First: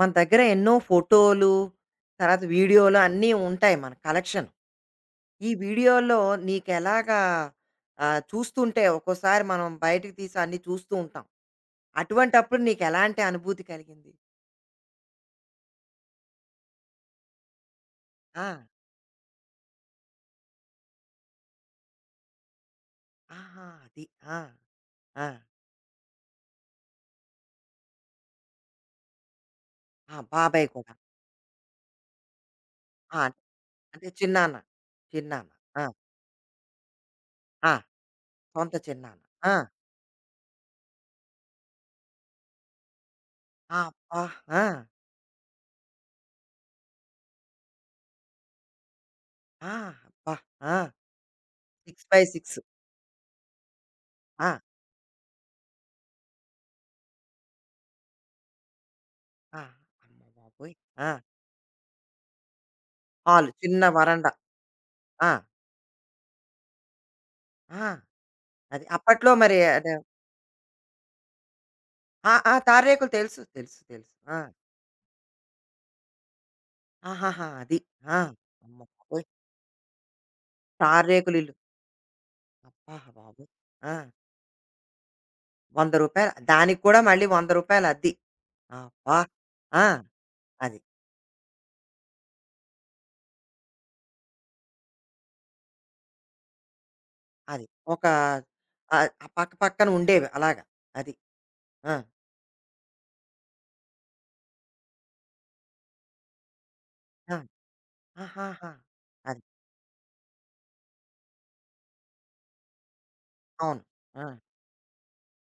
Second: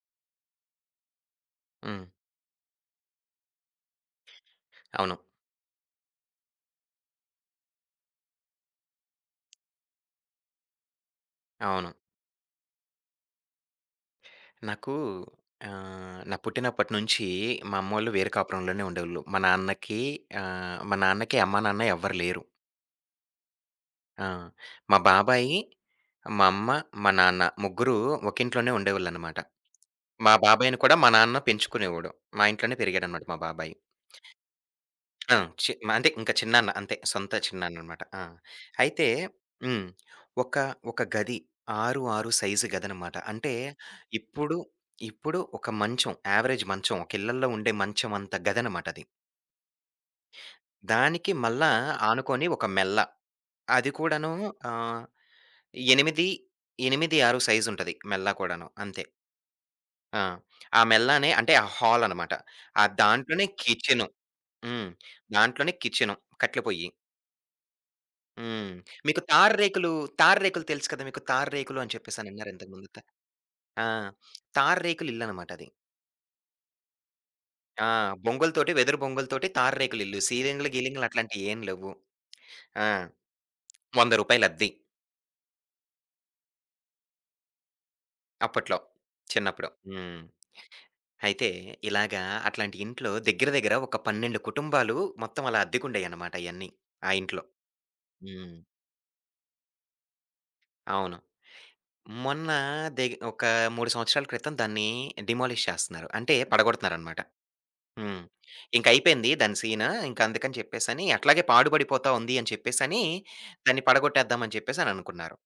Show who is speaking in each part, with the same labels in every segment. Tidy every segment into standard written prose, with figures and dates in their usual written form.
Speaker 1: మన దగ్గర ఎన్నో ఫోటోలు,
Speaker 2: హ్మ్.
Speaker 1: తర్వాత వీడియోలు అన్నీ ఉంటాయి మన కలెక్షన్.
Speaker 2: అవును.
Speaker 1: ఈ వీడియోల్లో నీకెలాగా చూస్తుంటే ఒక్కోసారి మనం బయటకి తీసి అన్నీ చూస్తూ ఉంటాం.
Speaker 2: అవును.
Speaker 1: అటువంటప్పుడు నీకెలాంటి అనుభూతి కలిగింది?
Speaker 2: నాకు ఆహ్, నా పుట్టినప్పటి నుంచి మా అమ్మోళ్ళు వేరే
Speaker 1: ఆ!
Speaker 2: కాపురంలోనే ఉండేవోళ్ళు. మా నాన్నకి అమ్మ, నాన్న ఎవ్వరు లేరు.
Speaker 1: ఆహా! అది.
Speaker 2: ఆ!
Speaker 1: ఆ!
Speaker 2: మా
Speaker 1: ఆ!
Speaker 2: బాబాయి, మా అమ్మ, మా నాన్న ముగ్గురు ఒకింట్లోనే ఉండేవాళ్ళనమాట.
Speaker 1: ఆ!
Speaker 2: మా
Speaker 1: బాబాయ్
Speaker 2: బాబాయిని
Speaker 1: కూడా.
Speaker 2: కూడా మా నాన్న పెంచుకునేవాడు. మా ఇంట్లోనే
Speaker 1: ఆ!
Speaker 2: పెరిగాడనమాట మా బాబాయి.
Speaker 1: అంటే చిన్నాన్న.
Speaker 2: ఆ!
Speaker 1: చిన్నాన్న.
Speaker 2: చి
Speaker 1: ఆ!
Speaker 2: అంటే ఇంక చిన్నాన్న అంతే. సొంత
Speaker 1: ఆ!
Speaker 2: చిన్నాన్ననమాట.
Speaker 1: సొంత
Speaker 2: అయితే,
Speaker 1: చిన్నాన్న. ఆ!
Speaker 2: హ్మ్. ఒక ఒక గది, 6, 6 సైజు గదనమాట. అంటే
Speaker 1: ఆ, అబ్బా!
Speaker 2: ఇప్పుడు,
Speaker 1: ఆ!
Speaker 2: ఇప్పుడు ఒక మంచం, యావరేజ్ మంచం, ఒక ఇళ్లల్లో ఉండే మంచం అంత గదనమాట అది.
Speaker 1: ఆ! అబ్బా! ఆ!
Speaker 2: దానికి మళ్ళా ఆనుకొని
Speaker 1: 6/6.
Speaker 2: ఒక మెల్ల. అది కూడాను
Speaker 1: ఆ!
Speaker 2: ఆహ్, 8, 8, 6 సైజు ఉంటది మెల్ల కూడాను అంతే.
Speaker 1: ఆ!
Speaker 2: ఆ!
Speaker 1: అమ్మబాబోయ్!
Speaker 2: ఆ
Speaker 1: ఆ!
Speaker 2: మెల్లనే అంటే ఆ హాల్ అనమాట. ఆ దాంట్లోనే
Speaker 1: హాలు. చిన్న
Speaker 2: కిచెను.
Speaker 1: వరండా.
Speaker 2: హ్మ్.
Speaker 1: ఆ!
Speaker 2: దాంట్లోనే కిచెను. కట్టెల పొయ్యి.
Speaker 1: ఆ!
Speaker 2: హ్మ్.
Speaker 1: అది.
Speaker 2: మీకు
Speaker 1: అప్పట్లో మరి
Speaker 2: తార్రేకులు,
Speaker 1: అదే.
Speaker 2: తార్రేకులు తెలుసు కదా! మీకు తార్రేకులు అని
Speaker 1: ఆ!
Speaker 2: చెప్పేసనన్నారు
Speaker 1: ఆ!
Speaker 2: ఇంతకుముందు.
Speaker 1: తార్రేకులు తెలుసు. తెలుసు.
Speaker 2: ఆ!
Speaker 1: తెలుసు. ఆ!
Speaker 2: తార్రేకులు ఇల్లనమాట అది.
Speaker 1: ఆహాహా! అది.
Speaker 2: ఆ!
Speaker 1: ఆ!
Speaker 2: బొంగులతోటి,
Speaker 1: అమ్మ
Speaker 2: వెదురు
Speaker 1: బాబోయ్!
Speaker 2: బొంగులతోటి తార్రేకులు ఇల్లు. సీలింగులు, గీలింగులు
Speaker 1: తార్రేకులు ఇల్లు.
Speaker 2: అట్లాంటియేం లేవు. ఆ!
Speaker 1: అబ్బా బాబోయ్! ఆ!
Speaker 2: రూ. 100 అద్దె
Speaker 1: రూ. 100 దానికి కూడా మళ్ళీ రూ. 100 అద్దె.
Speaker 2: అప్పట్లో.
Speaker 1: అబ్బా!
Speaker 2: చిన్నప్పుడు.
Speaker 1: ఆ! అది.
Speaker 2: అయితే ఇలాగా అట్లాంటి ఇంట్లో దగ్గర దగ్గర ఒక 12 కుటుంబాలు మొత్తం అలా అద్దెకుండేయన్నమాట అయన్నీ ఆ ఇంట్లో.
Speaker 1: అది. ఒక
Speaker 2: హ్మ్.
Speaker 1: ఆహ్, పక్క పక్కన ఉండేవి అలాగా. అది.
Speaker 2: అవును.
Speaker 1: ఆ!
Speaker 2: మొన్న ఒక 3 సంవత్సరాల క్రితం దాన్ని డిమాలిష్ చేస్తున్నారు. అంటే పడగొడుతున్నారన్నమాట.
Speaker 1: ఆ!
Speaker 2: హ్మ్.
Speaker 1: ఆహాహా!
Speaker 2: ఇంకయిపోయింది
Speaker 1: అది.
Speaker 2: దాని సీను. ఇంక అందుకని చెప్పేసని అట్లాగే పాడుపడిపోతా ఉంది అని చెప్పేసని,
Speaker 1: అవును.
Speaker 2: దాన్ని
Speaker 1: ఆ!
Speaker 2: పడగొట్టేద్దాం అని చెప్పేసననుకున్నారు.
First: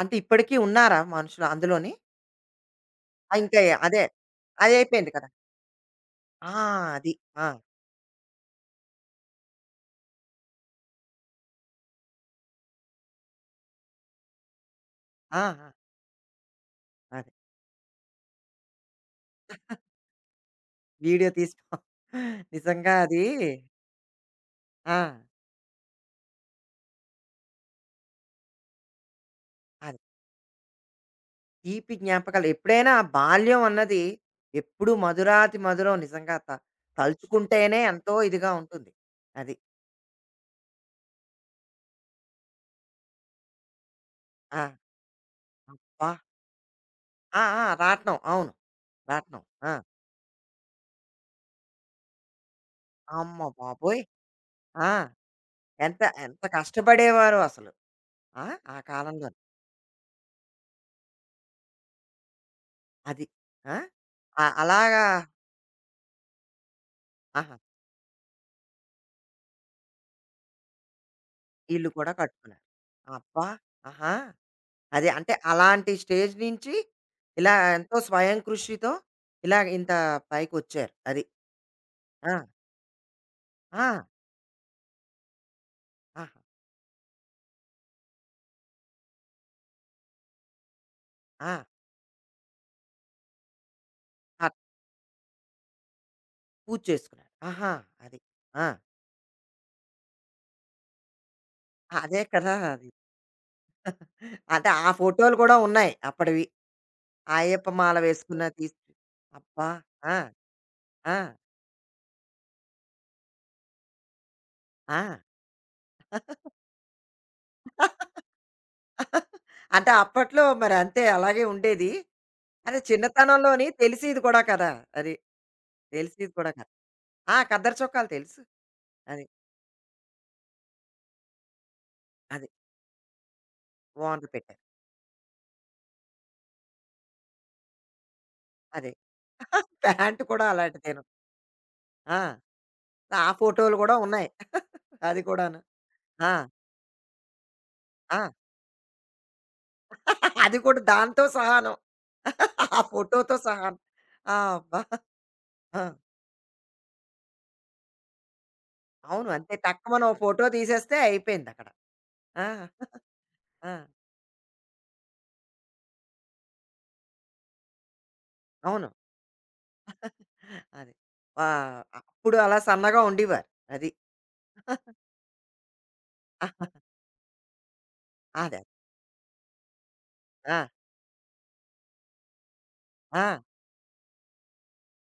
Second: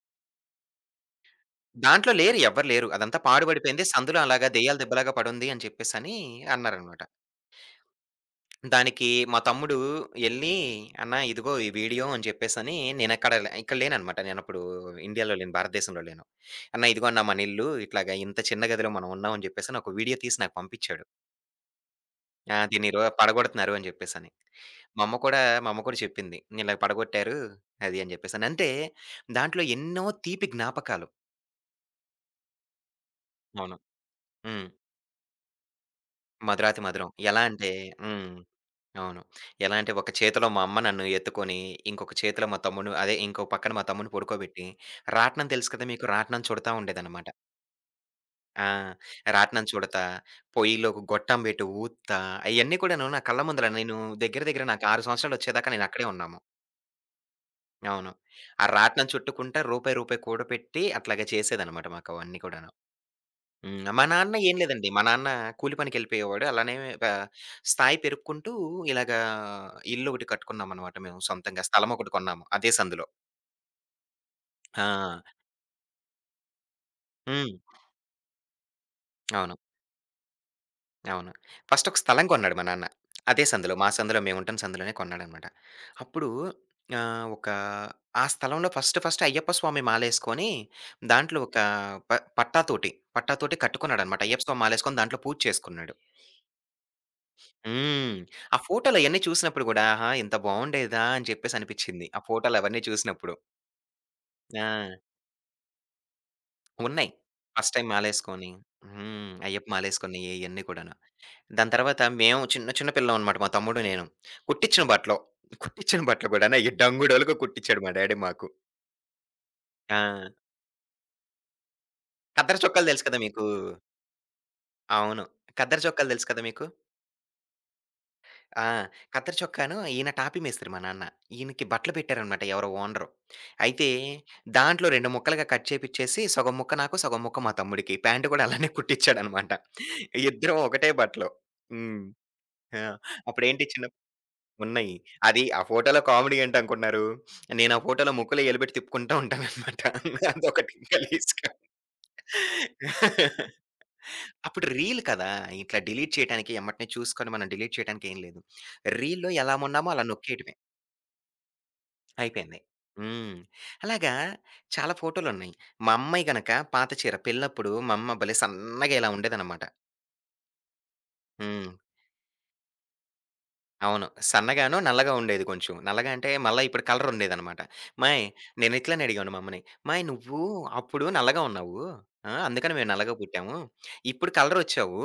Speaker 1: అంటే ఇప్పటికి ఉన్నారా మనుషులు అందులోని?
Speaker 2: దాంట్లో లేరు, ఎవ్వరు లేరు. అదంతా
Speaker 1: ఆ! ఇంకా
Speaker 2: పాడుపడిపోయింది.
Speaker 1: అదే.
Speaker 2: సందులో అలాగా దెయ్యాల
Speaker 1: అదయిపోయింది
Speaker 2: దెబ్బలాగా
Speaker 1: కదా!
Speaker 2: పడుంది అని చెప్పేసని
Speaker 1: ఆ!
Speaker 2: అన్నారనమాట.
Speaker 1: అది. ఆ!
Speaker 2: దానికి మా తమ్ముడు ఎళ్లి, "అన్న ఇదిగో ఈ వీడియో" అని చెప్పేసని, నేనక్కడ లే ఇక్కడ లేననమాట. నేనప్పుడు ఇండియాలో
Speaker 1: ఆ!
Speaker 2: లేను,
Speaker 1: ఆ!
Speaker 2: భారతదేశంలో లేను. "అన్న ఇదిగో అన్న
Speaker 1: అదే.
Speaker 2: మనిల్లు. ఇట్లాగా ఇంత చిన్న గదిలో మనం ఉన్నాం" అని చెప్పేసని ఒక వీడియో తీసి నాకు పంపిచ్చాడు.
Speaker 1: వీడియో తీసి నిజంగా
Speaker 2: "దీన్నిరో
Speaker 1: అది.
Speaker 2: పడగొడుతున్నారు" అని చెప్పేసని.
Speaker 1: ఆ!
Speaker 2: మా అమ్మ కూడా మా అమ్మ కూడా చెప్పింది. "ఇలాగ పడగొట్టారు" అది అని చెప్పేసని. అంటే దాంట్లో
Speaker 1: అది.
Speaker 2: ఎన్నో తీపి జ్ఞాపకాలు.
Speaker 1: తీపి జ్ఞాపకాలు ఎప్పుడైనా ఆ బాల్యం
Speaker 2: అవును.
Speaker 1: అన్నది
Speaker 2: హ్మ్.
Speaker 1: ఎప్పుడూ మధురాతి మధురం నిజంగా
Speaker 2: మధురాతి మధురం. ఎలా అంటే
Speaker 1: తలుచుకుంటేనే ఎంతో
Speaker 2: హ్మ్.
Speaker 1: ఇదిగా ఉంటుంది.
Speaker 2: అవును.
Speaker 1: అది.
Speaker 2: ఎలా అంటే ఒక చేతిలో మా అమ్మ నన్ను ఎత్తుకొని, ఇంకొక చేతిలో మా తమ్ముడిని, అదే ఇంకో పక్కన మా తమ్ముడిని
Speaker 1: ఆ!
Speaker 2: పడుకోబెట్టి, రాట్నం తెలుసు కదా మీకు!
Speaker 1: అబ్బా!
Speaker 2: రాట్నం చుడతా ఉండేదన్నమాట.
Speaker 1: ఆ! ఆ! రాట్నం. అవును.
Speaker 2: ఆ!
Speaker 1: రాట్నం.
Speaker 2: రాట్నం
Speaker 1: ఆ!
Speaker 2: చుడతా, పొయ్యిలో ఒక గొట్టం పెట్టి ఊత్తా అయన్నీ కూడాను నా
Speaker 1: అమ్మ
Speaker 2: కళ్ళ ముందల నేను,
Speaker 1: బాబోయ్!
Speaker 2: దగ్గర దగ్గర నాకు
Speaker 1: ఆ!
Speaker 2: 6 సంవత్సరాలు వచ్చేదాకా నేను
Speaker 1: ఎంత
Speaker 2: అక్కడే ఉన్నాము.
Speaker 1: ఎంత కష్టపడేవారో అసలు.
Speaker 2: అవును.
Speaker 1: ఆ!
Speaker 2: ఆ
Speaker 1: ఆ
Speaker 2: రాట్నం
Speaker 1: కాలంలో.
Speaker 2: చుట్టుకుంట రూపాయి, రూపాయి కూడపెట్టి అట్లాగా చేసేదనమాట మాకు అవన్నీ కూడాను.
Speaker 1: అది. ఆ!
Speaker 2: మా నాన్న ఏం లేదండి. మా
Speaker 1: అలాగా
Speaker 2: నాన్న కూలి పనికెళ్ళిపోయేవాడు. అలానే ప
Speaker 1: ఆహా!
Speaker 2: స్థాయి పెరుక్కుంటూ ఇలాగా ఇల్లు ఒకటి కట్టుకున్నామనమాట మేము సొంతంగా.
Speaker 1: ఇల్లు
Speaker 2: స్థలం
Speaker 1: కూడా
Speaker 2: ఒకటి కొన్నాము
Speaker 1: కట్టుకున్నారు.
Speaker 2: అదే సందులో.
Speaker 1: అబ్బా! ఆహా!
Speaker 2: ఆ!
Speaker 1: అది అంటే అలాంటి స్టేజ్ నుంచి ఇలా
Speaker 2: హ్మ్.
Speaker 1: ఎంతో స్వయం కృషితో
Speaker 2: అవును.
Speaker 1: ఇలా ఇంత పైకొచ్చారు. అది.
Speaker 2: అవును. ఫస్ట్ ఒక స్థలం
Speaker 1: ఆ!
Speaker 2: కొన్నాడు మా నాన్న. అదే సందులో,
Speaker 1: ఆ!
Speaker 2: మా సందులో మేముంటున్న సందులోనే కొన్నాడనమాట. అప్పుడు
Speaker 1: ఆహా!
Speaker 2: ఆహ్, ఒక ఆ స్థలంలో ఫస్ట్ ఫస్ట్ అయ్యప్ప స్వామి మాలేసుకొని, దాంట్లో
Speaker 1: ఆ!
Speaker 2: ఒక ప పట్టాతోటి, పట్టాతోటి కట్టుకున్నాడనమాట. అయ్యప్ప
Speaker 1: అట్
Speaker 2: స్వామి మాలేసుకొని దాంట్లో పూజ చేసుకున్నాడు.
Speaker 1: పూజ చేసుకున్నారు. ఆహా! అది.
Speaker 2: హ్మ్. ఆ
Speaker 1: ఆ!
Speaker 2: ఫోటోలు అయన్నీ చూసినప్పుడు గూడా, ఆహా! ఇంత బావుండేదా అని చెప్పేసి అనిపిచ్చింది. ఆ
Speaker 1: అదే కదా!
Speaker 2: ఫోటోలవన్నీ
Speaker 1: అది.
Speaker 2: చూసినప్పుడు.
Speaker 1: అంటే ఆ
Speaker 2: ఆ!
Speaker 1: ఫోటోలు కూడా ఉన్నాయి అప్పటివి.
Speaker 2: ఉన్నాయి.
Speaker 1: ఆ అయ్యప్ప
Speaker 2: ఫస్ట్ టైమ్
Speaker 1: మాల వేసుకున్న
Speaker 2: మాలేసుకొని,
Speaker 1: తీసి
Speaker 2: అయ్యప్ప
Speaker 1: అబ్బా! ఆ!
Speaker 2: మాలేసుకున్నయి ఇయన్నీ కూడాను.
Speaker 1: ఆ!
Speaker 2: దాని తర్వాత మేము చిన్న చిన్న పిల్లమనమాట మా తమ్ముడు నేను. కుట్టిచ్చిన
Speaker 1: ఆ!
Speaker 2: బట్టలు. కుట్టిచ్చిన బట్టలు కూడాను అయి డంగుడోలుగా కుట్టిచ్చాడు మా డ్యాడీ మాకు.
Speaker 1: అంటే
Speaker 2: ఆ!
Speaker 1: అప్పట్లో మరి అంతే అలాగే ఉండేది.
Speaker 2: ఖద్దరు
Speaker 1: అదే
Speaker 2: చొక్కాలు తెలుసు కదా మీకు?
Speaker 1: చిన్నతనంలోని తెలిసేది కూడా కదా! అది.
Speaker 2: అవును. ఖద్దరు చొక్కాలు తెలుసు
Speaker 1: తెలిసేది
Speaker 2: కదా
Speaker 1: కూడా
Speaker 2: మీకు?
Speaker 1: కాదు. ఆ! ఖద్దరు చొక్కాలు తెలుసు.
Speaker 2: ఆ!
Speaker 1: అది.
Speaker 2: ఖద్దరు చొక్కాను ఈయన టాపీ మేస్త్రి మా నాన్న. ఈయనకి బట్టలు పెట్టారనమాట
Speaker 1: అది.
Speaker 2: ఎవరో ఓనరు. అయితే
Speaker 1: వార్న్ పెట్టారు.
Speaker 2: దాంట్లో 2 ముక్కలుగా కట్ చేపిచ్చేసి సగం ముక్క నాకు, సగం ముక్క మా తమ్ముడికి. ప్యాంట్ కూడా అలానే
Speaker 1: అదే.
Speaker 2: కుట్టిచ్చాడనమాట.
Speaker 1: ప్యాంట్ కూడా
Speaker 2: ఇద్దరం ఒకటే
Speaker 1: అలాంటిదేను.
Speaker 2: బట్టలు. హ్మ్.
Speaker 1: ఆ!
Speaker 2: ఆ!
Speaker 1: ఆ
Speaker 2: అప్పుడేంటి
Speaker 1: ఫోటోలు
Speaker 2: చిన్న
Speaker 1: కూడా ఉన్నాయి.
Speaker 2: ఉన్నాయి.
Speaker 1: అది
Speaker 2: అది,
Speaker 1: కూడాను.
Speaker 2: ఆ ఫోటోలో
Speaker 1: ఆ!
Speaker 2: కామెడీ ఏంటనుకుంటున్నారు? నేను ఆ ఫోటోలో
Speaker 1: ఆ!
Speaker 2: ముక్కులో ఎలిపెట్టి తిప్పుకుంటా ఉంటాననమాట.
Speaker 1: అది
Speaker 2: అదొకటి
Speaker 1: కూడా దాంతో
Speaker 2: గలీజ్‌గా.
Speaker 1: సహాను. ఆ ఫోటోతో సహాను. ఆ!
Speaker 2: అప్పుడు
Speaker 1: అబ్బా!
Speaker 2: రీల్ కదా! ఇట్లా
Speaker 1: ఆ!
Speaker 2: డిలీట్ చేయటానికి ఎమ్మటనే చూసుకొని మనం డిలీట్ చేయటానికి ఏం లేదు.
Speaker 1: అవును.
Speaker 2: రీల్‌లో
Speaker 1: అంతే
Speaker 2: ఎలా ఉన్నామో అలా
Speaker 1: టక్కుమని ఓ ఫోటో
Speaker 2: నొక్కేయటమే.
Speaker 1: తీసేస్తే అయిపోయిందక్కడ. ఆ!
Speaker 2: అయిపోయింది. హ్మ్.
Speaker 1: ఆ!
Speaker 2: అలాగా చాలా ఫోటోలున్నాయి. మా అమ్మాయి గనక పాత చీర పెళ్ళప్పుడు మా అమ్మ భలే
Speaker 1: అవును.
Speaker 2: సన్నగా ఇలా ఉండేదనమాట.
Speaker 1: అది. ఆ!
Speaker 2: హ్మ్.
Speaker 1: అప్పుడు అలా సన్నగా ఉండేవారు. అది.
Speaker 2: అవును. సన్నగాను, నల్లగా ఉండేది కొంచెం. నల్లగా అంటే మళ్ళా ఇప్పుడు కలర్ ఉండేదనమాట. "అమ్మాయ్,"
Speaker 1: అదే.
Speaker 2: నేను ఇట్లనే అడిగాను మా అమ్మని. "అమ్మాయ్ నువ్వు
Speaker 1: ఆ!
Speaker 2: అప్పుడు నల్లగా ఉన్నావు. ఆ! అందుకని మేము నల్లగా
Speaker 1: ఆ!
Speaker 2: పుట్టాము. ఇప్పుడు కలర్ వచ్చావు.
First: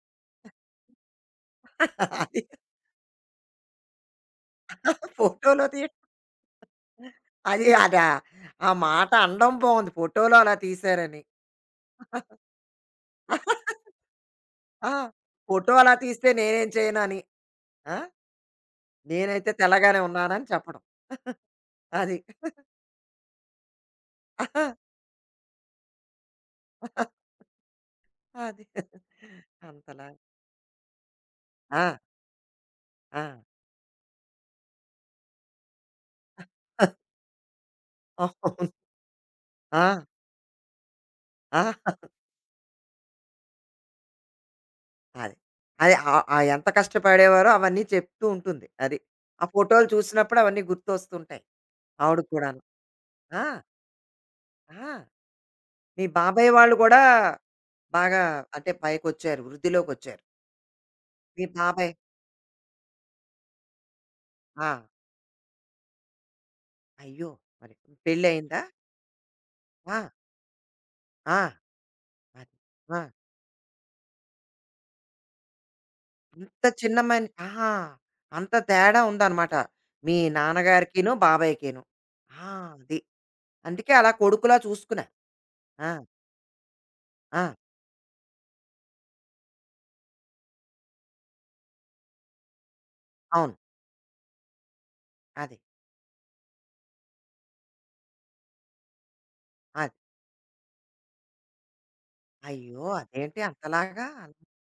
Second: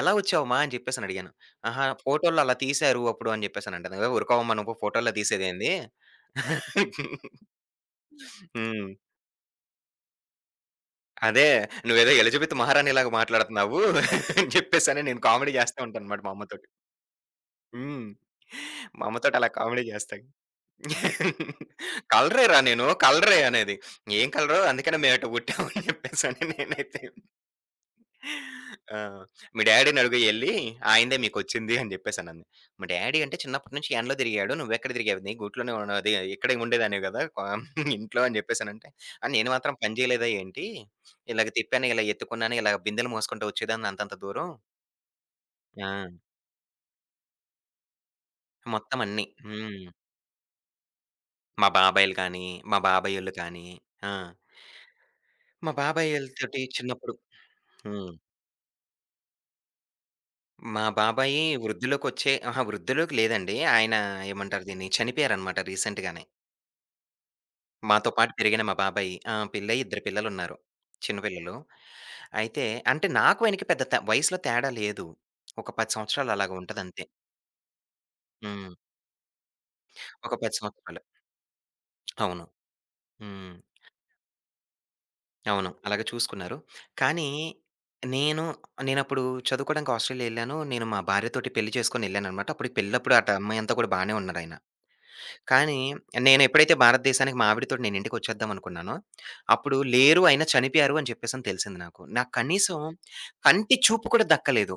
Speaker 2: ఎలా వచ్చావమ్మా?" అని చెప్పేసని అడిగాను. "ఆహా! ఫోటోల్లో
Speaker 1: అది
Speaker 2: అలా తీశారు అప్పుడు" అని చెప్పేసని అంటది. "ఊరుకోవమ్మ నువ్వు ఫోటోల్లో
Speaker 1: ఫోటోలో
Speaker 2: తీసేదేంది?
Speaker 1: తీయడం అది ఆ ఆ
Speaker 2: హ్మ్.
Speaker 1: మాట అనడం బావుంది. ఫోటోలో అలా తీశారని.
Speaker 2: అదే, నువ్వేదో ఎలిజబెత్ మహారాణిలాగా మాట్లాడుతున్నావు" అని
Speaker 1: ఆ!
Speaker 2: చెప్పేసని నేను కామెడీ
Speaker 1: ఫోటో
Speaker 2: చేస్తా
Speaker 1: అలా
Speaker 2: ఉంటానన్నమాట
Speaker 1: తీస్తే
Speaker 2: మా అమ్మతోటి.
Speaker 1: నేనేం చేయనని. ఆ!
Speaker 2: హ్మ్. మా అమ్మతోటి అలా
Speaker 1: నేనైతే
Speaker 2: కామెడీ
Speaker 1: తెల్లగానే
Speaker 2: చేస్తా.
Speaker 1: ఉన్నానని చెప్పడం. అది.
Speaker 2: కలరేరా నేను. కలరే అనేది. ఏం కలరు? అందుకనే మేమట పుట్టాం అని చెప్పేసని నేనైతే.
Speaker 1: అది.
Speaker 2: ఆ! మీ డ్యాడీని
Speaker 1: అంతలా
Speaker 2: అడుగు ఎళ్లి ఆయనదే మీకొచ్చింది అని
Speaker 1: ఆ!
Speaker 2: జెప్పేసనంది. మా డ్యాడీ
Speaker 1: ఆ!
Speaker 2: అంటే చిన్నప్పటి నుంచి ఎండలో తిరిగాడు. నువ్వెక్కడ తిరిగావు? నీ గూట్లోనే ఉన్న అది, ఇక్కడే ఉండేదానివి గదా! ఇంట్లో అని
Speaker 1: అవును.
Speaker 2: జెప్పేసనంటే, "ఆహ్, నేను మాత్రం
Speaker 1: ఆ!
Speaker 2: పని జేయలేదా ఏంటి? ఇలాగ
Speaker 1: ఆ!
Speaker 2: తిప్పాను, ఇలా ఎత్తుకున్నాను, ఇలా బిందెలు మోసుకుంటూ వచ్చేదాన్ని అంతంత దూరం."
Speaker 1: అది. అది
Speaker 2: ఆ!
Speaker 1: ఆహ్, ఆహ్, ఎంత కష్టపడేవారో అవన్నీ చెప్తూ ఉంటుంది. అది.
Speaker 2: మొత్తం అన్నీ.
Speaker 1: ఆ ఫోటోలు చూసినప్పుడు అవన్నీ గుర్తొస్తుంటాయి.
Speaker 2: మా బాబాయిలు
Speaker 1: ఆవిడకి
Speaker 2: కానీ,
Speaker 1: కూడాను.
Speaker 2: మా బాబాయోళ్ళు
Speaker 1: ఆ!
Speaker 2: కానీ, ఆ!
Speaker 1: ఆ!
Speaker 2: మా
Speaker 1: మీ బాబాయ్
Speaker 2: బాబాయోళ్ళతోటి
Speaker 1: వాళ్ళు కూడా
Speaker 2: చిన్నప్పుడు. హ్మ్.
Speaker 1: బాగా అంటే పైకొచ్చారు. వృద్ధిలోకొచ్చారు.
Speaker 2: మా బాబాయి
Speaker 1: మీ బాబాయ్.
Speaker 2: వృద్ధిలోకొచ్చే అహా! వృద్ధిలోకి లేదండి. ఆయన ఏమంటారు
Speaker 1: ఆ!
Speaker 2: దీన్ని చనిపోయారనమాట రీసెంట్‌గానే.
Speaker 1: అయ్యో! మరి
Speaker 2: మాతో పాటు
Speaker 1: పెళ్లయిందా?
Speaker 2: పెరిగిన మా బాబాయి. ఆ! పెళ్లై
Speaker 1: ఆ!
Speaker 2: ఇద్దరు పిల్లలున్నారు. చిన్న
Speaker 1: ఆ!
Speaker 2: పిల్లలు.
Speaker 1: అది.
Speaker 2: అయితే
Speaker 1: ఆ!
Speaker 2: అంటే నాకు, ఆయనకి పెద్ద తే వయసులో తేడా లేదు. ఒక 10 సంవత్సరాలు అలాగా
Speaker 1: అంత చిన్న
Speaker 2: ఉంటదంతే.
Speaker 1: ఆహా! అంత
Speaker 2: హ్మ్.
Speaker 1: తేడా ఉందనమాట. మీ
Speaker 2: ఒక 10 సంవత్సరాలు.
Speaker 1: నాన్నగారికిను, బాబాయికిను.
Speaker 2: అవును.
Speaker 1: ఆ! అది.
Speaker 2: హ్మ్.
Speaker 1: అందుకే అలా కొడుకులా చూసుకున్నారు.
Speaker 2: అవును.
Speaker 1: ఆ!
Speaker 2: అలాగే చూసుకున్నారు. కానీ
Speaker 1: ఆ!
Speaker 2: నేను, నేనప్పుడు చదువుకోవడానికి ఆస్ట్రేలియా ఎళ్ళాను. నేను మా భార్యతోటి పెళ్లి చేసుకొనెళ్ళాననమాట. అప్పటికి పెళ్ళప్పుడు అటు
Speaker 1: అవును.
Speaker 2: అమ్మాయంతా కూడా బానే ఉన్నారాయన.
Speaker 1: అది.
Speaker 2: కానీ నేనెప్పుడైతే భారతదేశానికి మా ఆవిడతోటి నేనింటికొచ్చేద్దాం అనుకున్నానో, అప్పుడు
Speaker 1: అది.
Speaker 2: లేరు, ఆయన చనిపోయారు అని చెప్పేసని తెలిసింది నాకు. నాకు కనీసం
Speaker 1: అయ్యో! అదేంటి
Speaker 2: కంటి
Speaker 1: అంతలాగా?
Speaker 2: చూపు కూడా దక్కలేదు.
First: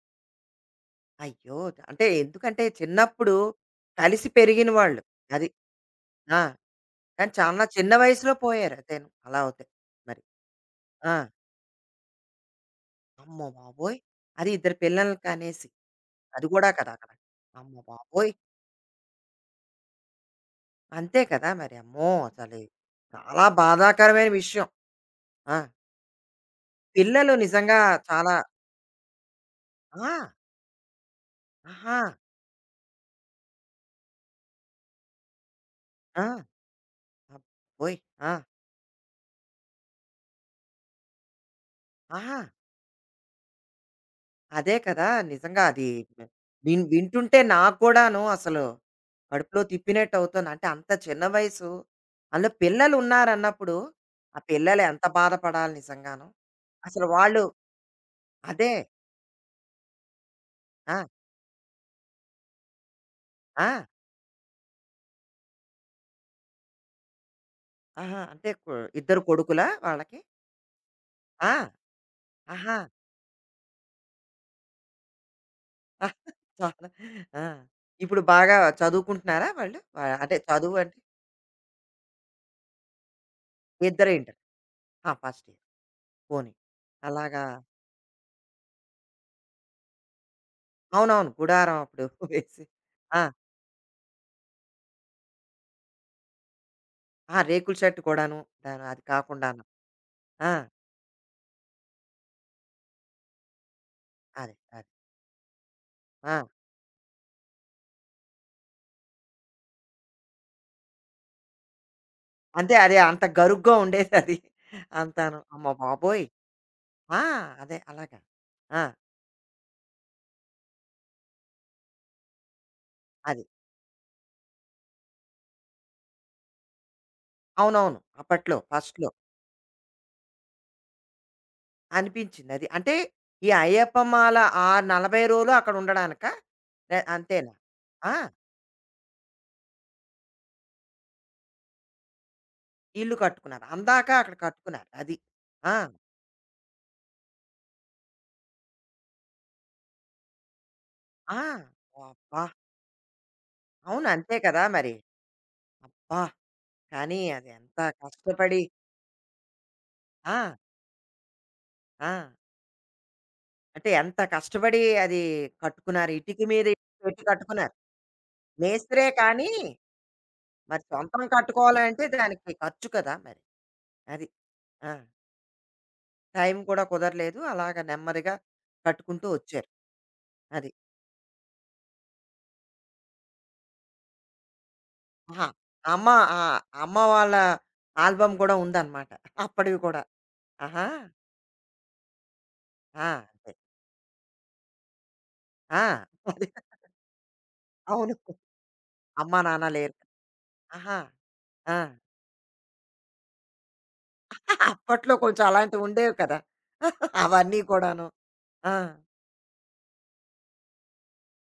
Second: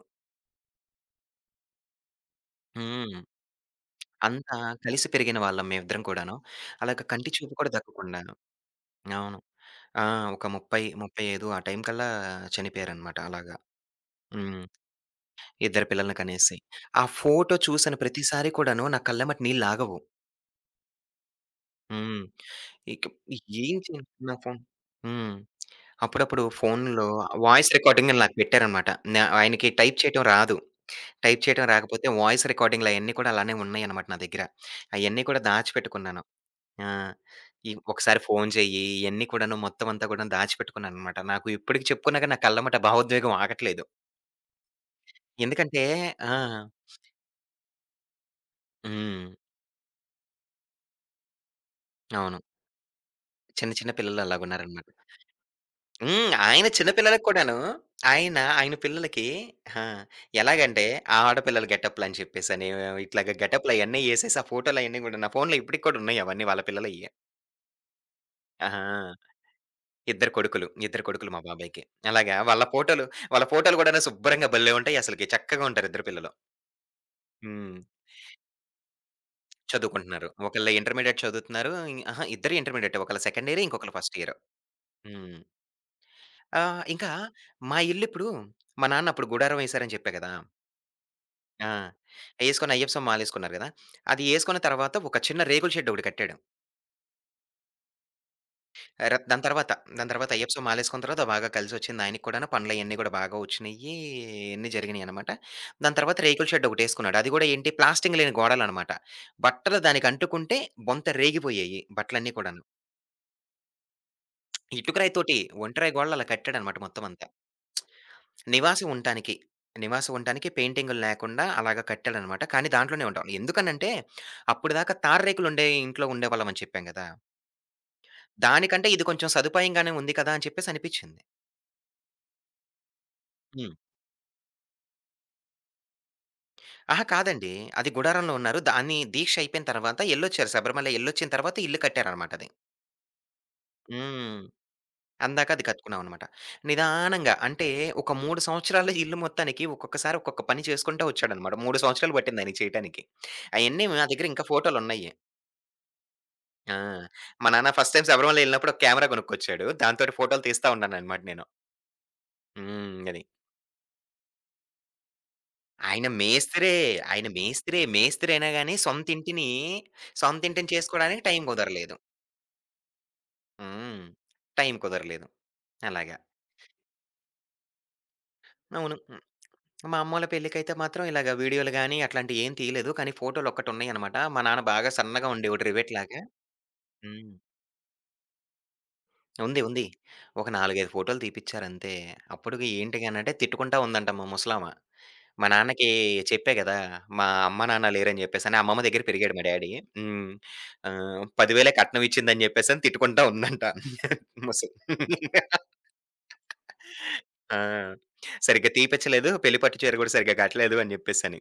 Speaker 1: అయ్యో! అంటే ఎందుకంటే
Speaker 2: హ్మ్.
Speaker 1: చిన్నప్పుడు కలిసి
Speaker 2: అంతా
Speaker 1: పెరిగిన వాళ్ళు.
Speaker 2: కలిసి పెరిగిన
Speaker 1: అది.
Speaker 2: వాళ్ళం మేమిద్దరం కూడాను.
Speaker 1: ఆ!
Speaker 2: అలాగ కంటి
Speaker 1: కానీ
Speaker 2: చూపు
Speaker 1: చాలా
Speaker 2: కూడా
Speaker 1: చిన్న
Speaker 2: దక్కకుండాను.
Speaker 1: వయసులో పోయారు అతను. అలా
Speaker 2: అవును.
Speaker 1: అవుతే
Speaker 2: ఆ!
Speaker 1: మరి.
Speaker 2: ఒక 30,
Speaker 1: ఆ!
Speaker 2: 35 ఆ టైం కల్లా చనిపోయారనమాట
Speaker 1: అమ్మ
Speaker 2: అలాగా.
Speaker 1: బాబోయ్! అది
Speaker 2: హ్మ్.
Speaker 1: ఇద్దరు పిల్లల్ని కనేసి.
Speaker 2: ఇద్దరు పిల్లల్ని
Speaker 1: అది
Speaker 2: కనేసి.
Speaker 1: కూడా కదా
Speaker 2: ఆ
Speaker 1: అక్కడ.
Speaker 2: ఫోటో
Speaker 1: అమ్మ
Speaker 2: చూసిన
Speaker 1: బాబోయ్!
Speaker 2: ప్రతిసారి కూడాను నా కళ్ళెమ్మట నీళ్లాగవు.
Speaker 1: అంతే కదా మరి. అమ్మో!
Speaker 2: హ్మ్.
Speaker 1: అసలు
Speaker 2: ఇక
Speaker 1: చాలా
Speaker 2: ఏం
Speaker 1: బాధాకరమైన
Speaker 2: చేయాలనుకున్నా ఫోన్.
Speaker 1: విషయం.
Speaker 2: హ్మ్.
Speaker 1: ఆ!
Speaker 2: అప్పుడప్పుడు ఫోన్‌లో
Speaker 1: పిల్లలు
Speaker 2: వాయిస్
Speaker 1: నిజంగా
Speaker 2: రికార్డింగ్ అని నాకు
Speaker 1: చాలా
Speaker 2: పెట్టారనమాట. నా ఆయనకి టైప్
Speaker 1: ఆ!
Speaker 2: చేయటం రాదు. టైప్ చేయటం
Speaker 1: ఆహా!
Speaker 2: రాకపోతే వాయిస్ రికార్డింగ్‌లు అయన్నీ కూడా అలానే ఉన్నాయన్నమాట నా దగ్గర. అయన్నీ కూడా దాచిపెట్టుకున్నాను.
Speaker 1: ఆ!
Speaker 2: ఆ! ఈ
Speaker 1: అబ్బోయ్!
Speaker 2: ఒకసారి
Speaker 1: ఆ!
Speaker 2: ఫోన్ చెయ్యి, ఇయన్నీ కూడాను మొత్తం అంతా కూడా దాచిపెట్టుకున్నాననమాట. నాకు ఇప్పటికి చెప్పుకున్నా గాని నా
Speaker 1: ఆహా!
Speaker 2: కళ్ళమ్మట భావోద్వేగం ఆగట్లేదు.
Speaker 1: అదే కదా! నిజంగా
Speaker 2: ఎందుకంటే
Speaker 1: అది
Speaker 2: ఆ!
Speaker 1: వింటుంటే నాకు కూడాను అసలు
Speaker 2: హ్మ్.
Speaker 1: కడుపులో తిప్పినట్టు అవుతుంది. అంటే అంత చిన్న వయసు.
Speaker 2: అవును.
Speaker 1: అందులో పిల్లలు
Speaker 2: చిన్న
Speaker 1: ఉన్నారన్నప్పుడు,
Speaker 2: చిన్న పిల్లలు
Speaker 1: ఆ పిల్లలు
Speaker 2: అలాగున్నారనమాట.
Speaker 1: ఎంత బాధపడాలి నిజంగాను.
Speaker 2: ఆయన చిన్న
Speaker 1: అసలు
Speaker 2: పిల్లలకి
Speaker 1: వాళ్ళు
Speaker 2: కూడాను, ఆయన,
Speaker 1: అదే.
Speaker 2: ఆయన పిల్లలకి ఆ! ఎలాగంటే
Speaker 1: ఆ!
Speaker 2: ఆ ఆడపిల్లల గెటప్‌లని చెప్పేసని ఇట్లాగా
Speaker 1: ఆ!
Speaker 2: గెటప్‌లయన్నీ యేసేసి ఆ ఫోటోలయన్నీ గూడా నా ఫోన్‌లో ఇప్పటికి కూడా ఉన్నాయి అవన్నీ వాళ్ళ పిల్లలయ్యే.
Speaker 1: ఆహా! అంటే ఇద్దరు
Speaker 2: ఆహా!
Speaker 1: కొడుకులా వాళ్ళకి?
Speaker 2: ఇద్దరు కొడుకులు. ఇద్దరు కొడుకులు మా
Speaker 1: ఆ!
Speaker 2: బాబాయికి. అలాగా వాళ్ళ
Speaker 1: ఆహా!
Speaker 2: ఫోటోలు, వాళ్ళ ఫోటోలు గూడాను శుభ్రంగా భలే ఉంటాయి అసలకి. చక్కగా ఉంటారు ఇద్దరు
Speaker 1: ఆహ్,
Speaker 2: పిల్లలు.
Speaker 1: చాలా ఆ!
Speaker 2: హ్మ్.
Speaker 1: ఇప్పుడు బాగా చదువుకుంటున్నారా వాళ్ళు?
Speaker 2: చదువుకుంటున్నారు.
Speaker 1: అంటే
Speaker 2: ఒకళ్ళు
Speaker 1: చదువు అంటే
Speaker 2: ఇంటర్మీడియేట్ చదువుతున్నారు. ఇ అహా! ఇద్దరు ఇంటర్మీడియేటే. ఒకళ్ళు సెకండ్ ఇయర్, ఇంకొకళ్ళు
Speaker 1: ఇద్దరు
Speaker 2: ఫస్ట్ ఇయర్.
Speaker 1: ఇంటర్. ఆ!
Speaker 2: హ్మ్.
Speaker 1: First year. పోనీ.
Speaker 2: ఇంకా
Speaker 1: అలాగా
Speaker 2: మా ఇల్లిప్పుడు, మా నాన్న అప్పుడు గుడారం యేసారని చెప్పా గదా!
Speaker 1: అవునవును.
Speaker 2: ఆ!
Speaker 1: గుడారం అప్పుడు వేసి.
Speaker 2: అయ్యేసుకొని అయ్యప్ప స్వామి
Speaker 1: ఆ!
Speaker 2: మాలేసుకున్నారు గదా! అది యేసుకున్న తర్వాత ఒక చిన్న రేకుల షెడ్ ఒకటి కట్టాడు.
Speaker 1: ఆ! రేకుల షెడ్ కూడాను. దాని అది
Speaker 2: ర దాని
Speaker 1: కాకుండాను.
Speaker 2: తర్వాత, దాని తర్వాత అయ్యప్ప
Speaker 1: ఆ!
Speaker 2: స్వామి మాలేసుకున్న తర్వాత బాగా కలిసొచ్చింది ఆయనకి కూడాను. పనులయన్నీ గూడా బాగా వచ్చినియి.
Speaker 1: అదే.
Speaker 2: అన్నీ
Speaker 1: అదే.
Speaker 2: జరిగినియనమాట. దాని తర్వాత
Speaker 1: ఆ!
Speaker 2: రేకుల షెడ్ ఒకటేసుకున్నాడు. అది గూడా ఏంటి, ప్లాస్టింగ్ లేని గోడలనమాట. బట్టలు దానికంటుకుంటే బొంత రేగిపోయేయి బట్టలన్నీ కూడాను.
Speaker 1: అంతే అదే అంత గరుగ్గా ఉండేదది.
Speaker 2: ఇటుకరాయితోటి
Speaker 1: అంతాను. అమ్మ
Speaker 2: ఒంటెరాయి గోడలు
Speaker 1: బాబోయ్!
Speaker 2: అలా కట్టాడనమాట
Speaker 1: ఆ!
Speaker 2: మొత్తమంతా.
Speaker 1: అదే అలాగా. ఆ!
Speaker 2: నివాసి ఉండటానికి. నివాసి ఉండటానికి పెయింటింగులు లేకుండా అలాగా కట్టాడనమాట. కానీ దాంట్లోనే ఉంటాం.
Speaker 1: అది.
Speaker 2: ఎందుకనంటే, అప్పటిదాకా తారు రేకులుండే ఇంట్లో ఉండేవాళ్ళమని చెప్పాం గదా!
Speaker 1: అవునవును. అప్పట్లో
Speaker 2: దానికంటే ఇది
Speaker 1: ఫస్ట్‌లో.
Speaker 2: కొంచెం సదుపాయంగానే ఉంది కదా! అని చెప్పేసి అనిపిచ్చింది.
Speaker 1: అనిపించింది అది. అంటే ఈ
Speaker 2: హ్మ్.
Speaker 1: అయ్యప్ప మాల ఆ 40 రోజులు అక్కడ ఉండడానికా? లే
Speaker 2: అహా! కాదండి.
Speaker 1: అంతేనా?
Speaker 2: అది
Speaker 1: ఆ!
Speaker 2: గుడారంలో ఉన్నారు. దాన్ని దీక్ష అయిపోయిన తర్వాత ఎళ్ళొచ్చారు. శబరిమల ఎళ్ళొచ్చిన తర్వాత ఇల్లు కట్టారనమాట అది.
Speaker 1: ఇల్లు కట్టుకున్నారు. అందాక అక్కడ
Speaker 2: హ్మ్.
Speaker 1: కట్టుకున్నారు. అది.
Speaker 2: అందాక అది
Speaker 1: ఆ!
Speaker 2: కట్టుకున్నామనమాట. నిదానంగా అంటే ఒక 3 సంవత్సరాల్లో ఇల్లు మొత్తానికి ఒక్కొక్కసారి ఒక్కొక్క పని చేసుకుంటా
Speaker 1: ఆ!
Speaker 2: వచ్చాడనమాట. 3 సంవత్సరాలు పట్టింది
Speaker 1: అబ్బా!
Speaker 2: ఆయనకి చేయటానికి. అయన్నీ మా
Speaker 1: అవును.
Speaker 2: దగ్గర
Speaker 1: అంతే
Speaker 2: ఇంకా
Speaker 1: కదా మరి.
Speaker 2: ఫోటోలున్నయి.
Speaker 1: అబ్బా!
Speaker 2: ఆ!
Speaker 1: కానీ
Speaker 2: మా
Speaker 1: అది
Speaker 2: నాన్న
Speaker 1: ఎంత
Speaker 2: ఫస్ట్ టైమ్ శబరిమల
Speaker 1: కష్టపడి
Speaker 2: ఎళ్ళినప్పుడు ఒక కెమెరా కొనుక్కొచ్చాడు. దాంతోటి
Speaker 1: ఆ!
Speaker 2: ఫోటోలు తీస్తా ఉన్నాననమాట నేను.
Speaker 1: ఆ!
Speaker 2: అది.
Speaker 1: అంటే ఎంత కష్టపడి అది
Speaker 2: ఆయన
Speaker 1: కట్టుకున్నారు. ఇటిక మీద
Speaker 2: మేస్త్రే.
Speaker 1: ఇటుక పెట్టి
Speaker 2: ఆయన
Speaker 1: కట్టుకున్నారు.
Speaker 2: మేస్త్రే. మేస్త్రి అయినా గాని
Speaker 1: మేస్త్రే
Speaker 2: సొంత
Speaker 1: కానీ
Speaker 2: ఇంటిని, సొంత ఇంటిని
Speaker 1: మరి సొంతం
Speaker 2: చేసుకోవడానికి టైం కుదరలేదు.
Speaker 1: కట్టుకోవాలంటే దానికి ఖర్చు కదా మరి.
Speaker 2: హ్మ్.
Speaker 1: అది.
Speaker 2: టైం
Speaker 1: ఆ!
Speaker 2: కుదరలేదు. అలాగా.
Speaker 1: టైం కూడా కుదరలేదు. అలాగ నెమ్మదిగా
Speaker 2: అవును.
Speaker 1: కట్టుకుంటూ వచ్చారు.
Speaker 2: మా అమ్మోళ్ళ
Speaker 1: అది.
Speaker 2: పెళ్ళికైతే మాత్రం ఇలాగ వీడియోలు గాని, అట్లాంటియి ఏం తీయలేదు. కానీ ఫోటోలొక్కటున్నాయనమాట. మా నాన్న బాగా సన్నగా
Speaker 1: ఆహా!
Speaker 2: ఉండేవాడు
Speaker 1: అమ్మ
Speaker 2: రివెట్‌లాగా.
Speaker 1: అమ్మ
Speaker 2: హ్మ్.
Speaker 1: వాళ్ళ ఆల్బమ్ గూడా ఉందనమాట.
Speaker 2: ఉంది.
Speaker 1: అప్పటివి
Speaker 2: ఉంది.
Speaker 1: కూడా.
Speaker 2: ఒక 4,
Speaker 1: ఆహా!
Speaker 2: 5 ఫోటోలు తీపిచ్చారంతే. అప్పటికి ఏంటి
Speaker 1: ఆ!
Speaker 2: అనంటే
Speaker 1: అదే.
Speaker 2: తిట్టుకుంటా ఉందంట మా ముసలామ. మా నాన్నకి
Speaker 1: ఆ! అది.
Speaker 2: చెప్పా గదా! మా అమ్మ, నాన్న
Speaker 1: అవును.
Speaker 2: లేరని జెప్పేసని. అమ్మమ్మ దగ్గర పెరిగాడు
Speaker 1: అమ్మా,
Speaker 2: మా
Speaker 1: నాన్న
Speaker 2: డ్యాడీ.
Speaker 1: లేరు.
Speaker 2: హ్మ్.
Speaker 1: ఆహా!
Speaker 2: 10,000
Speaker 1: ఆ!
Speaker 2: కట్నం ఇచ్చిందని జెప్పేసని తిట్టుకుంటా ఉందంట. ముసలి
Speaker 1: అప్పట్లో కొంచెం అలాంటివుండేవి కదా! అవన్నీ
Speaker 2: ఆ!
Speaker 1: కూడాను.
Speaker 2: సరిగ్గా
Speaker 1: ఆ!
Speaker 2: తీపిచ్చలేదు. పెళ్లి పట్టు చీర గూడా సరిగ్గా కట్టలేదు అని జెప్పేసని.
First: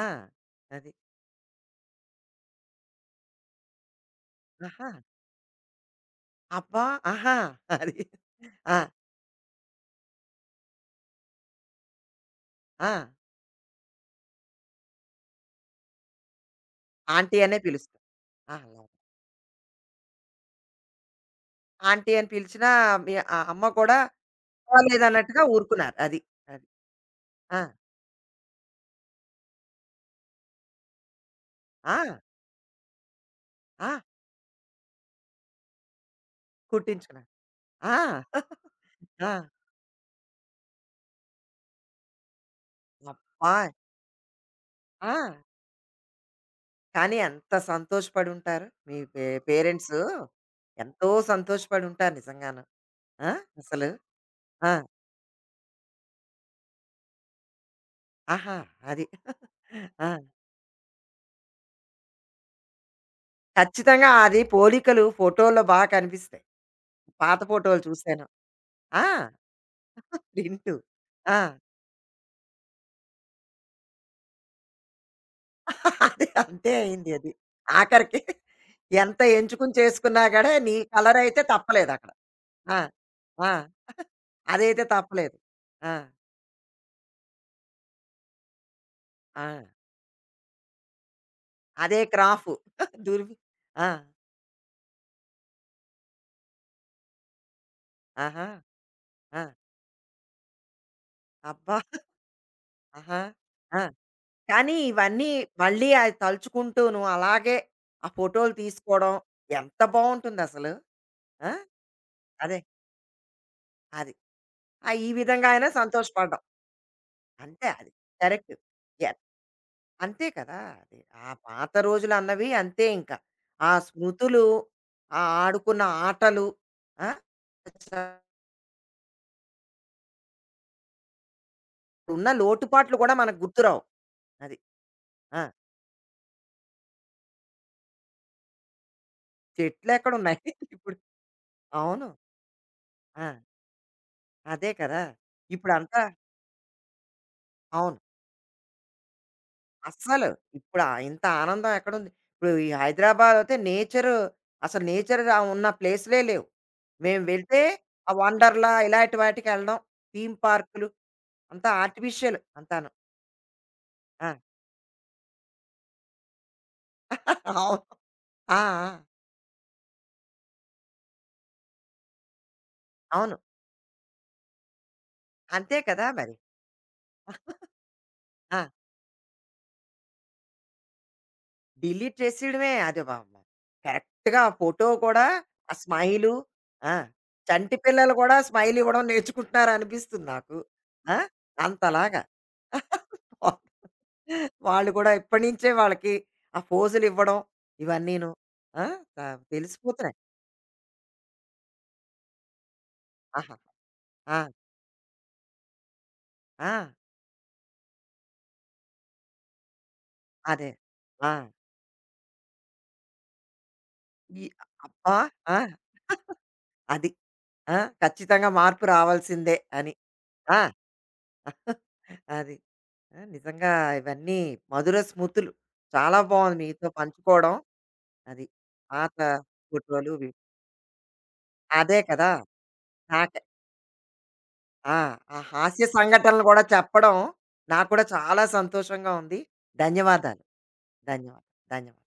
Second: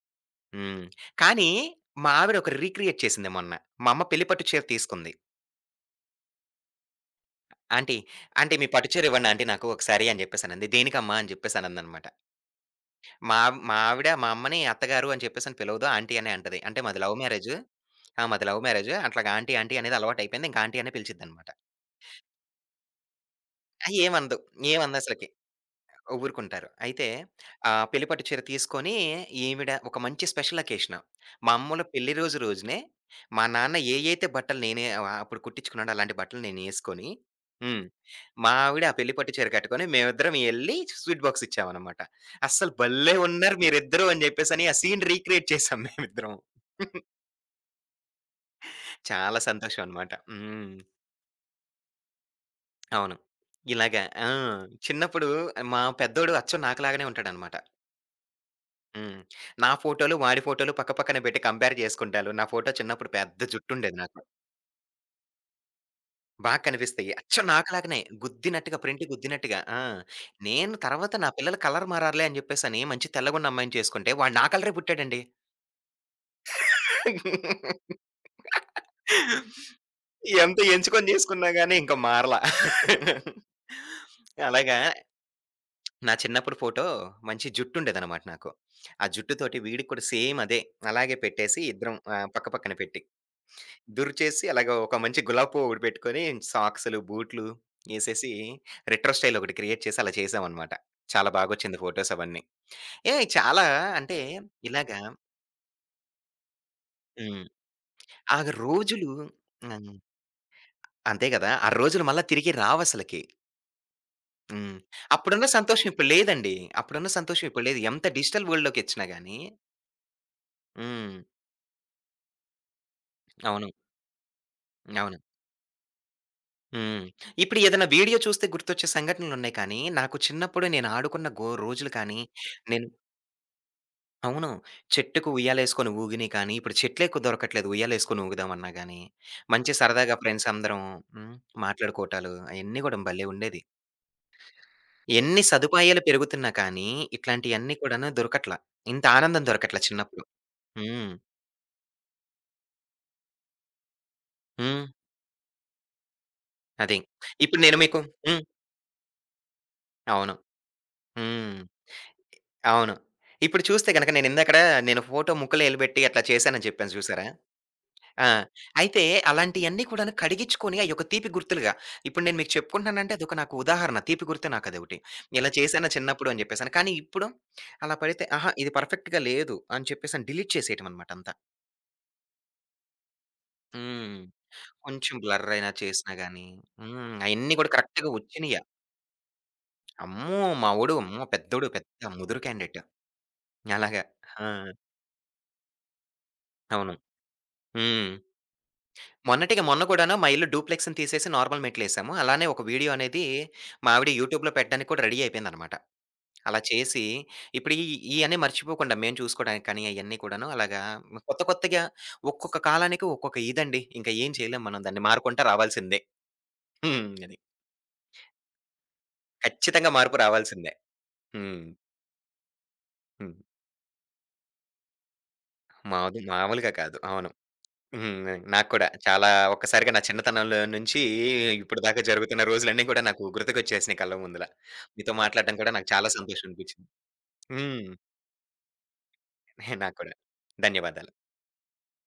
Speaker 1: ఆ!
Speaker 2: హ్మ్.
Speaker 1: అది.
Speaker 2: కానీ మా ఆవిడ ఒకటి రీక్రియేట్ చేసింది మొన్న. మా అమ్మ పెళ్లి పట్టు చీర
Speaker 1: ఆహా!
Speaker 2: తీసుకుంది.
Speaker 1: అబ్బా! ఆహా!
Speaker 2: ఆంటీ,
Speaker 1: అది.
Speaker 2: ఆంటీ మీ
Speaker 1: ఆ!
Speaker 2: పట్టు చీర ఇవ్వండి ఆంటీ నాకు ఒకసారి అని జెప్పేసనంది. దేనికమ్మా అని జెప్పేసనందనమాట.
Speaker 1: ఆ!
Speaker 2: మా మా ఆవిడ మా అమ్మని అత్తగారు అని చెప్పేసని పిలవదు. ఆంటీ అనే అంటది. అంటే మాది లవ్
Speaker 1: ఆంటీ
Speaker 2: మ్యారేజు.
Speaker 1: అనే పిలుస్తా.
Speaker 2: ఆ! మాది
Speaker 1: ఆ!
Speaker 2: లవ్
Speaker 1: అలాగా.
Speaker 2: మ్యారేజు. అట్లాగా ఆంటీ, ఆంటీ అనేది అలవాటయిపోయింది. ఇంక ఆంటీ అనే పిలిచిద్దనమాట.
Speaker 1: ఆంటీ అని పిలిచినా మీ ఆ అమ్మ
Speaker 2: ఆ!
Speaker 1: కూడా
Speaker 2: ఏమనదు. ఏమనదసలకి.
Speaker 1: పోలేదన్నట్టుగా ఊరుకున్నారు. అది. అది.
Speaker 2: ఊరుకుంటారు. అయితే
Speaker 1: ఆ!
Speaker 2: ఆహ్, పెళ్లి పట్టు చీర తీసుకొని ఈవిడ ఒక మంచి స్పెషల్ అకేషన్. మా అమ్మోళ్ళ
Speaker 1: ఆ!
Speaker 2: పెళ్లి రోజు రోజునే మా నాన్న
Speaker 1: ఆ!
Speaker 2: ఏయైతే బట్టలు నేనే అప్పుడు కుట్టించుకున్నాడో అలాంటి బట్టలు నేనేసుకొని,
Speaker 1: కుట్టించుకున్నారు.
Speaker 2: హ్మ్.
Speaker 1: ఆ!
Speaker 2: మా ఆవిడ ఆ పెళ్లి పట్టు
Speaker 1: ఆ!
Speaker 2: చీర కట్టుకొని మేమిద్దరం ఎళ్లి స్వీట్ బాక్స్ ఇచ్చామనమాట. అస్సలు భలే
Speaker 1: అబ్బా!
Speaker 2: ఉన్నారు మీరిద్దరూ అని జెప్పేసని ఆ సీన్
Speaker 1: ఆ!
Speaker 2: రీక్రియేట్ చేసాం మేమిద్దరం.
Speaker 1: కానీ ఎంత సంతోషపడుంటారు. మీ
Speaker 2: చాలా సంతోషం
Speaker 1: పేరెంట్సు
Speaker 2: అనమాట.
Speaker 1: ఎంతో సంతోషపడుంటారు నిజంగాను.
Speaker 2: అవును.
Speaker 1: ఆ! అసలు.
Speaker 2: ఇలాగా ఆ!
Speaker 1: ఆ!
Speaker 2: చిన్నప్పుడు మా పెద్దోడు అచ్చం నాకులాగానే ఉంటాడనమాట.
Speaker 1: ఆహా! అది.
Speaker 2: హ్మ్. నా
Speaker 1: ఆ!
Speaker 2: ఫోటోలు, వాడి ఫోటోలు పక్క పక్కన పెట్టి కంపేర్ చేసుకుంటాలు. నా ఫోటో చిన్నప్పుడు పెద్ద జుట్టుండేది
Speaker 1: ఖచ్చితంగా
Speaker 2: నాకు.
Speaker 1: అది పోలికలు ఫోటోల్లో కనిపిస్తాయి.
Speaker 2: బాగా కనిపిస్తాయి.
Speaker 1: పాత
Speaker 2: అచ్చం
Speaker 1: ఫోటోలు
Speaker 2: నాకులాగానే
Speaker 1: చూసాను.
Speaker 2: గుద్దినట్టుగా ప్రింట్
Speaker 1: ఆ!
Speaker 2: గుద్దినట్టుగా. ఆ!
Speaker 1: ప్రింటు.
Speaker 2: నేను తర్వాత నా
Speaker 1: ఆ!
Speaker 2: పిల్లలు కలర్ మారారులే అని చెప్పేసని మంచి తెల్లగున్న అమ్మాయిని చేసుకుంటే వాడు నా కలరే పుట్టాడండి.
Speaker 1: అది అంతే అయింది అది. ఆఖరికి ఎంత ఎంచుకుని చేసుకున్నా గూడా
Speaker 2: ఎంత
Speaker 1: నీ
Speaker 2: ఎంచుకొని
Speaker 1: కలరయితే
Speaker 2: చేసుకున్నా గాని ఇంకా
Speaker 1: తప్పలేదక్కడ.
Speaker 2: మారలా.
Speaker 1: ఆ! ఆ!
Speaker 2: అలాగా
Speaker 1: అదైతే తప్పలేదు. ఆ!
Speaker 2: నా చిన్నప్పుడు ఫోటో మంచి జుట్టుండేదనమాట నాకు. ఆ
Speaker 1: ఆ!
Speaker 2: జుట్టుతోటి వీడికి కూడా సేమ్ అదే. అలాగే పెట్టేసి ఇద్దరం
Speaker 1: అదే
Speaker 2: ఆహ్, పక్క
Speaker 1: క్రాఫు.
Speaker 2: పక్కన పెట్టి,
Speaker 1: దుర్వి ఆ!
Speaker 2: దుర్చేసి అలాగా ఒక మంచి గులాబీ పువ్వు ఒకటి పెట్టుకొని సాక్స్‌లు, బూట్లు ఏసేసి
Speaker 1: ఆహా!
Speaker 2: రెట్రో స్టైల్
Speaker 1: ఆ!
Speaker 2: ఒకటి క్రియేట్ చేసి అలా చేశామనమాట. చాలా
Speaker 1: అబ్బా!
Speaker 2: బాగొచ్చింది ఫోటోస్ అవన్నీ.
Speaker 1: ఆహా!
Speaker 2: ఏహ్! చాలా
Speaker 1: ఆ!
Speaker 2: అంటే
Speaker 1: కానీ
Speaker 2: ఇలాగా
Speaker 1: ఇవన్నీ మళ్ళీ అది తలుచుకుంటూను
Speaker 2: హ్మ్.
Speaker 1: అలాగే ఆ
Speaker 2: ఆ
Speaker 1: ఫోటోలు
Speaker 2: రోజులు.
Speaker 1: తీసుకోవడం ఎంత
Speaker 2: హ్మ్.
Speaker 1: బావుంటుందసలు.
Speaker 2: అంతే గదా!
Speaker 1: ఆ!
Speaker 2: ఆ రోజులు మళ్ళా తిరిగి
Speaker 1: అదే.
Speaker 2: రావసలకి.
Speaker 1: అది.
Speaker 2: హ్మ్.
Speaker 1: ఆ! ఈ
Speaker 2: అప్పుడున్న
Speaker 1: విధంగా అయినా
Speaker 2: సంతోషం ఇప్పుడు
Speaker 1: సంతోషపడ్డాం.
Speaker 2: లేదండి. అప్పుడున్న సంతోషం
Speaker 1: అంతే
Speaker 2: ఇప్పుడు లేదు.
Speaker 1: అది.
Speaker 2: ఎంత డిజిటల్
Speaker 1: కరెక్ట్.
Speaker 2: వరల్డ్‌లోకొచ్చినా గాని,
Speaker 1: అంతే కదా! అది.
Speaker 2: హ్మ్.
Speaker 1: ఆ పాత రోజులన్నవి అంతే ఇంక.
Speaker 2: అవును.
Speaker 1: ఆ స్మృతులు,
Speaker 2: అవును.
Speaker 1: ఆ ఆడుకున్న ఆటలు,
Speaker 2: హ్మ్.
Speaker 1: ఆ!
Speaker 2: ఇప్పుడు ఏదైనా
Speaker 1: అసలు
Speaker 2: వీడియో చూస్తే గుర్తొచ్చే సంఘటనలున్నాయి కానీ, నాకు చిన్నప్పుడు నేను ఆడుకున్న రోజులు కానీ,
Speaker 1: ఉన్న
Speaker 2: నేను
Speaker 1: లోటుపాట్లు కూడా మనకు గుర్తురావు.
Speaker 2: అవును.
Speaker 1: అది.
Speaker 2: చెట్టుకు
Speaker 1: ఆ!
Speaker 2: ఉయ్యాలేసుకొని ఊగినయి కానీ, ఇప్పుడు చెట్లే దొరకట్లేదు ఉయ్యాలేసుకొని ఊగుదామన్నా గానీ, మంచి సరదాగా
Speaker 1: చెట్లెక్కడున్నాయి
Speaker 2: ఫ్రెండ్స్ అందరం,
Speaker 1: ఇప్పుడు?
Speaker 2: హ్మ్.
Speaker 1: అవును.
Speaker 2: మాట్లాడుకోవటాలు అయన్నీ గూడా
Speaker 1: ఆ!
Speaker 2: భలే ఉండేది.
Speaker 1: అదే కదా!
Speaker 2: ఎన్ని
Speaker 1: ఇప్పుడంతా
Speaker 2: సదుపాయాలు పెరుగుతున్నా కానీ, ఇట్లాంటియన్నీ
Speaker 1: అవును.
Speaker 2: కూడాను దొరకట్ల. ఇంత ఆనందం దొరకట్ల చిన్నప్పుడు.
Speaker 1: అస్సలు. ఇప్పుడు ఆ
Speaker 2: హ్మ్.
Speaker 1: ఇంత ఆనందం ఎక్కడుంది? ఇప్పుడు ఈ హైదరాబాదయితే నేచరు అసలు
Speaker 2: హ్మ్.
Speaker 1: నేచర్ ఉన్న ప్లేసులే లేవు.
Speaker 2: అది.
Speaker 1: మేము వెళ్తే
Speaker 2: ఇప్పుడు నేను మీకు
Speaker 1: ఆ
Speaker 2: హ్మ్.
Speaker 1: వండర్‌లా ఇలాంటి వాటికెళ్ళడం, థీమ్
Speaker 2: అవును.
Speaker 1: పార్కులు
Speaker 2: హ్మ్.
Speaker 1: అంతా ఆర్టిఫిషియల్ అంతాను.
Speaker 2: అవును. ఇప్పుడు చూస్తే గనక
Speaker 1: ఆ!
Speaker 2: నేనిందాకడ నేను ఫోటో ముక్కలో ఎలిబెట్టి అట్లా చేశానని చెప్పాను చూసారా?
Speaker 1: అవును.
Speaker 2: ఆ!
Speaker 1: ఆ! ఆ!
Speaker 2: అయితే అలాంటియన్నీ కూడాను కడిగిచ్చుకొని అయ్యొక తీపి గుర్తులుగా ఇప్పుడు నేను మీకు చెప్పుకుంటున్నానంటే
Speaker 1: అవును.
Speaker 2: అదొక నాకు ఉదాహరణ. తీపి గుర్తే నాకదొకటి. ఇలా
Speaker 1: అంతే
Speaker 2: చేశాను
Speaker 1: కదా
Speaker 2: చిన్నప్పుడు
Speaker 1: మరి.
Speaker 2: అని చెప్పేసని. కానీ ఇప్పుడు అలా పడితే అహా!
Speaker 1: ఆ!
Speaker 2: ఇది పర్ఫెక్ట్‌గా లేదు అని చెప్పేసని డిలీట్ చేసేయటమనమాట అంతా.
Speaker 1: డిలీట్ చేసేయడమే అది వ మ
Speaker 2: హ్మ్.
Speaker 1: కరెక్ట్‌గా ఫోటో
Speaker 2: కొంచెం
Speaker 1: కూడా
Speaker 2: బ్లర్ అయినా
Speaker 1: ఆ
Speaker 2: చేసినా
Speaker 1: స్మైలు
Speaker 2: గాని,
Speaker 1: ఆ!
Speaker 2: అయన్నీ కూడా
Speaker 1: చంటి
Speaker 2: కరెక్ట్‌గా
Speaker 1: పిల్లలు కూడా
Speaker 2: వచ్చినియ.
Speaker 1: స్మైల్ ఇవ్వడం నేర్చుకుంటున్నారనిపిస్తుంది
Speaker 2: అమ్మో!
Speaker 1: నాకు.
Speaker 2: మావోడు
Speaker 1: ఆ!
Speaker 2: అమ్మో! పెద్దోడు పెద్ద
Speaker 1: అంతలాగా.
Speaker 2: ముదురు క్యాండిడేట్. అలాగా. ఆ!
Speaker 1: వాళ్ళు కూడా ఇప్పటి నుంచే వాళ్ళకి ఆ
Speaker 2: అవును.
Speaker 1: ఫోజులు ఇవ్వడం
Speaker 2: హ్మ్.
Speaker 1: ఇవన్నీను. ఆ! త
Speaker 2: మొన్నటికి మొన్న కూడాను
Speaker 1: తెలిసిపోతున్నాయి.
Speaker 2: మా ఇల్లు డూప్లెక్స్‌ని తీసేసి నార్మల్ మెట్లేసాము. అలానే ఒక వీడియో అనేది
Speaker 1: ఆహా!
Speaker 2: మా ఆవిడ
Speaker 1: ఆ!
Speaker 2: యూట్యూబ్‌లో పెట్టడానికి కూడా రెడీ అయిపోయిందనమాట. అలా
Speaker 1: ఆ!
Speaker 2: చేసి ఇప్పుడు ఇయన్నీ మర్చిపోకుండా మేము చూసుకోవడానికి కానీ అయన్నీ కూడాను
Speaker 1: అదే.
Speaker 2: అలాగా
Speaker 1: ఆ!
Speaker 2: కొత్త కొత్తగా ఒక్కొక్క కాలానికి ఒక్కొక్క ఇదండి. ఇంక ఏం
Speaker 1: ఈ
Speaker 2: చేయలేం మనం దాన్ని
Speaker 1: అబ్బా!
Speaker 2: మారుకుంటా
Speaker 1: ఆ!
Speaker 2: రావాల్సిందే.
Speaker 1: అది.
Speaker 2: అది.
Speaker 1: ఆ! ఖచ్చితంగా మార్పు రావాల్సిందే
Speaker 2: ఖచ్చితంగా
Speaker 1: అని.
Speaker 2: మార్పు
Speaker 1: ఆ!
Speaker 2: రావాల్సిందే. హ్మ్.
Speaker 1: అది. ఆ!
Speaker 2: హ్మ్.
Speaker 1: నిజంగా ఇవన్నీ మధుర స్మృతులు. చాలా
Speaker 2: మాదు
Speaker 1: బావుంది
Speaker 2: మామూలుగా
Speaker 1: మీతో
Speaker 2: కాదు. అవును.
Speaker 1: పంచుకోవడం.
Speaker 2: హ్మ్.
Speaker 1: అది.
Speaker 2: నాకు కూడా
Speaker 1: పాత
Speaker 2: చాలా, ఒక్కసారిగా నా
Speaker 1: ఫోటోలు
Speaker 2: చిన్నతనంలో నుంచి
Speaker 1: అదే
Speaker 2: ఇప్పటిదాకా
Speaker 1: కదా!
Speaker 2: జరుగుతున్న రోజులన్నీ కూడా నాకు
Speaker 1: నాకు
Speaker 2: గుర్తుకొచ్చేసినాయి కళ్ళ ముందుల.
Speaker 1: ఆ!
Speaker 2: మీతో
Speaker 1: ఆ
Speaker 2: మాట్లాడడం కూడా
Speaker 1: హాస్య
Speaker 2: నాకు చాలా
Speaker 1: సంఘటనలు
Speaker 2: సంతోషం
Speaker 1: కూడా
Speaker 2: అనిపించింది.
Speaker 1: చెప్పడం నాకు
Speaker 2: హ్మ్.
Speaker 1: కూడా చాలా సంతోషంగా ఉంది.
Speaker 2: నాకు కూడా.
Speaker 1: ధన్యవాదాలు.
Speaker 2: ధన్యవాదాలు.
Speaker 1: ధన్యవాదాలు. ధన్యవాదాలు.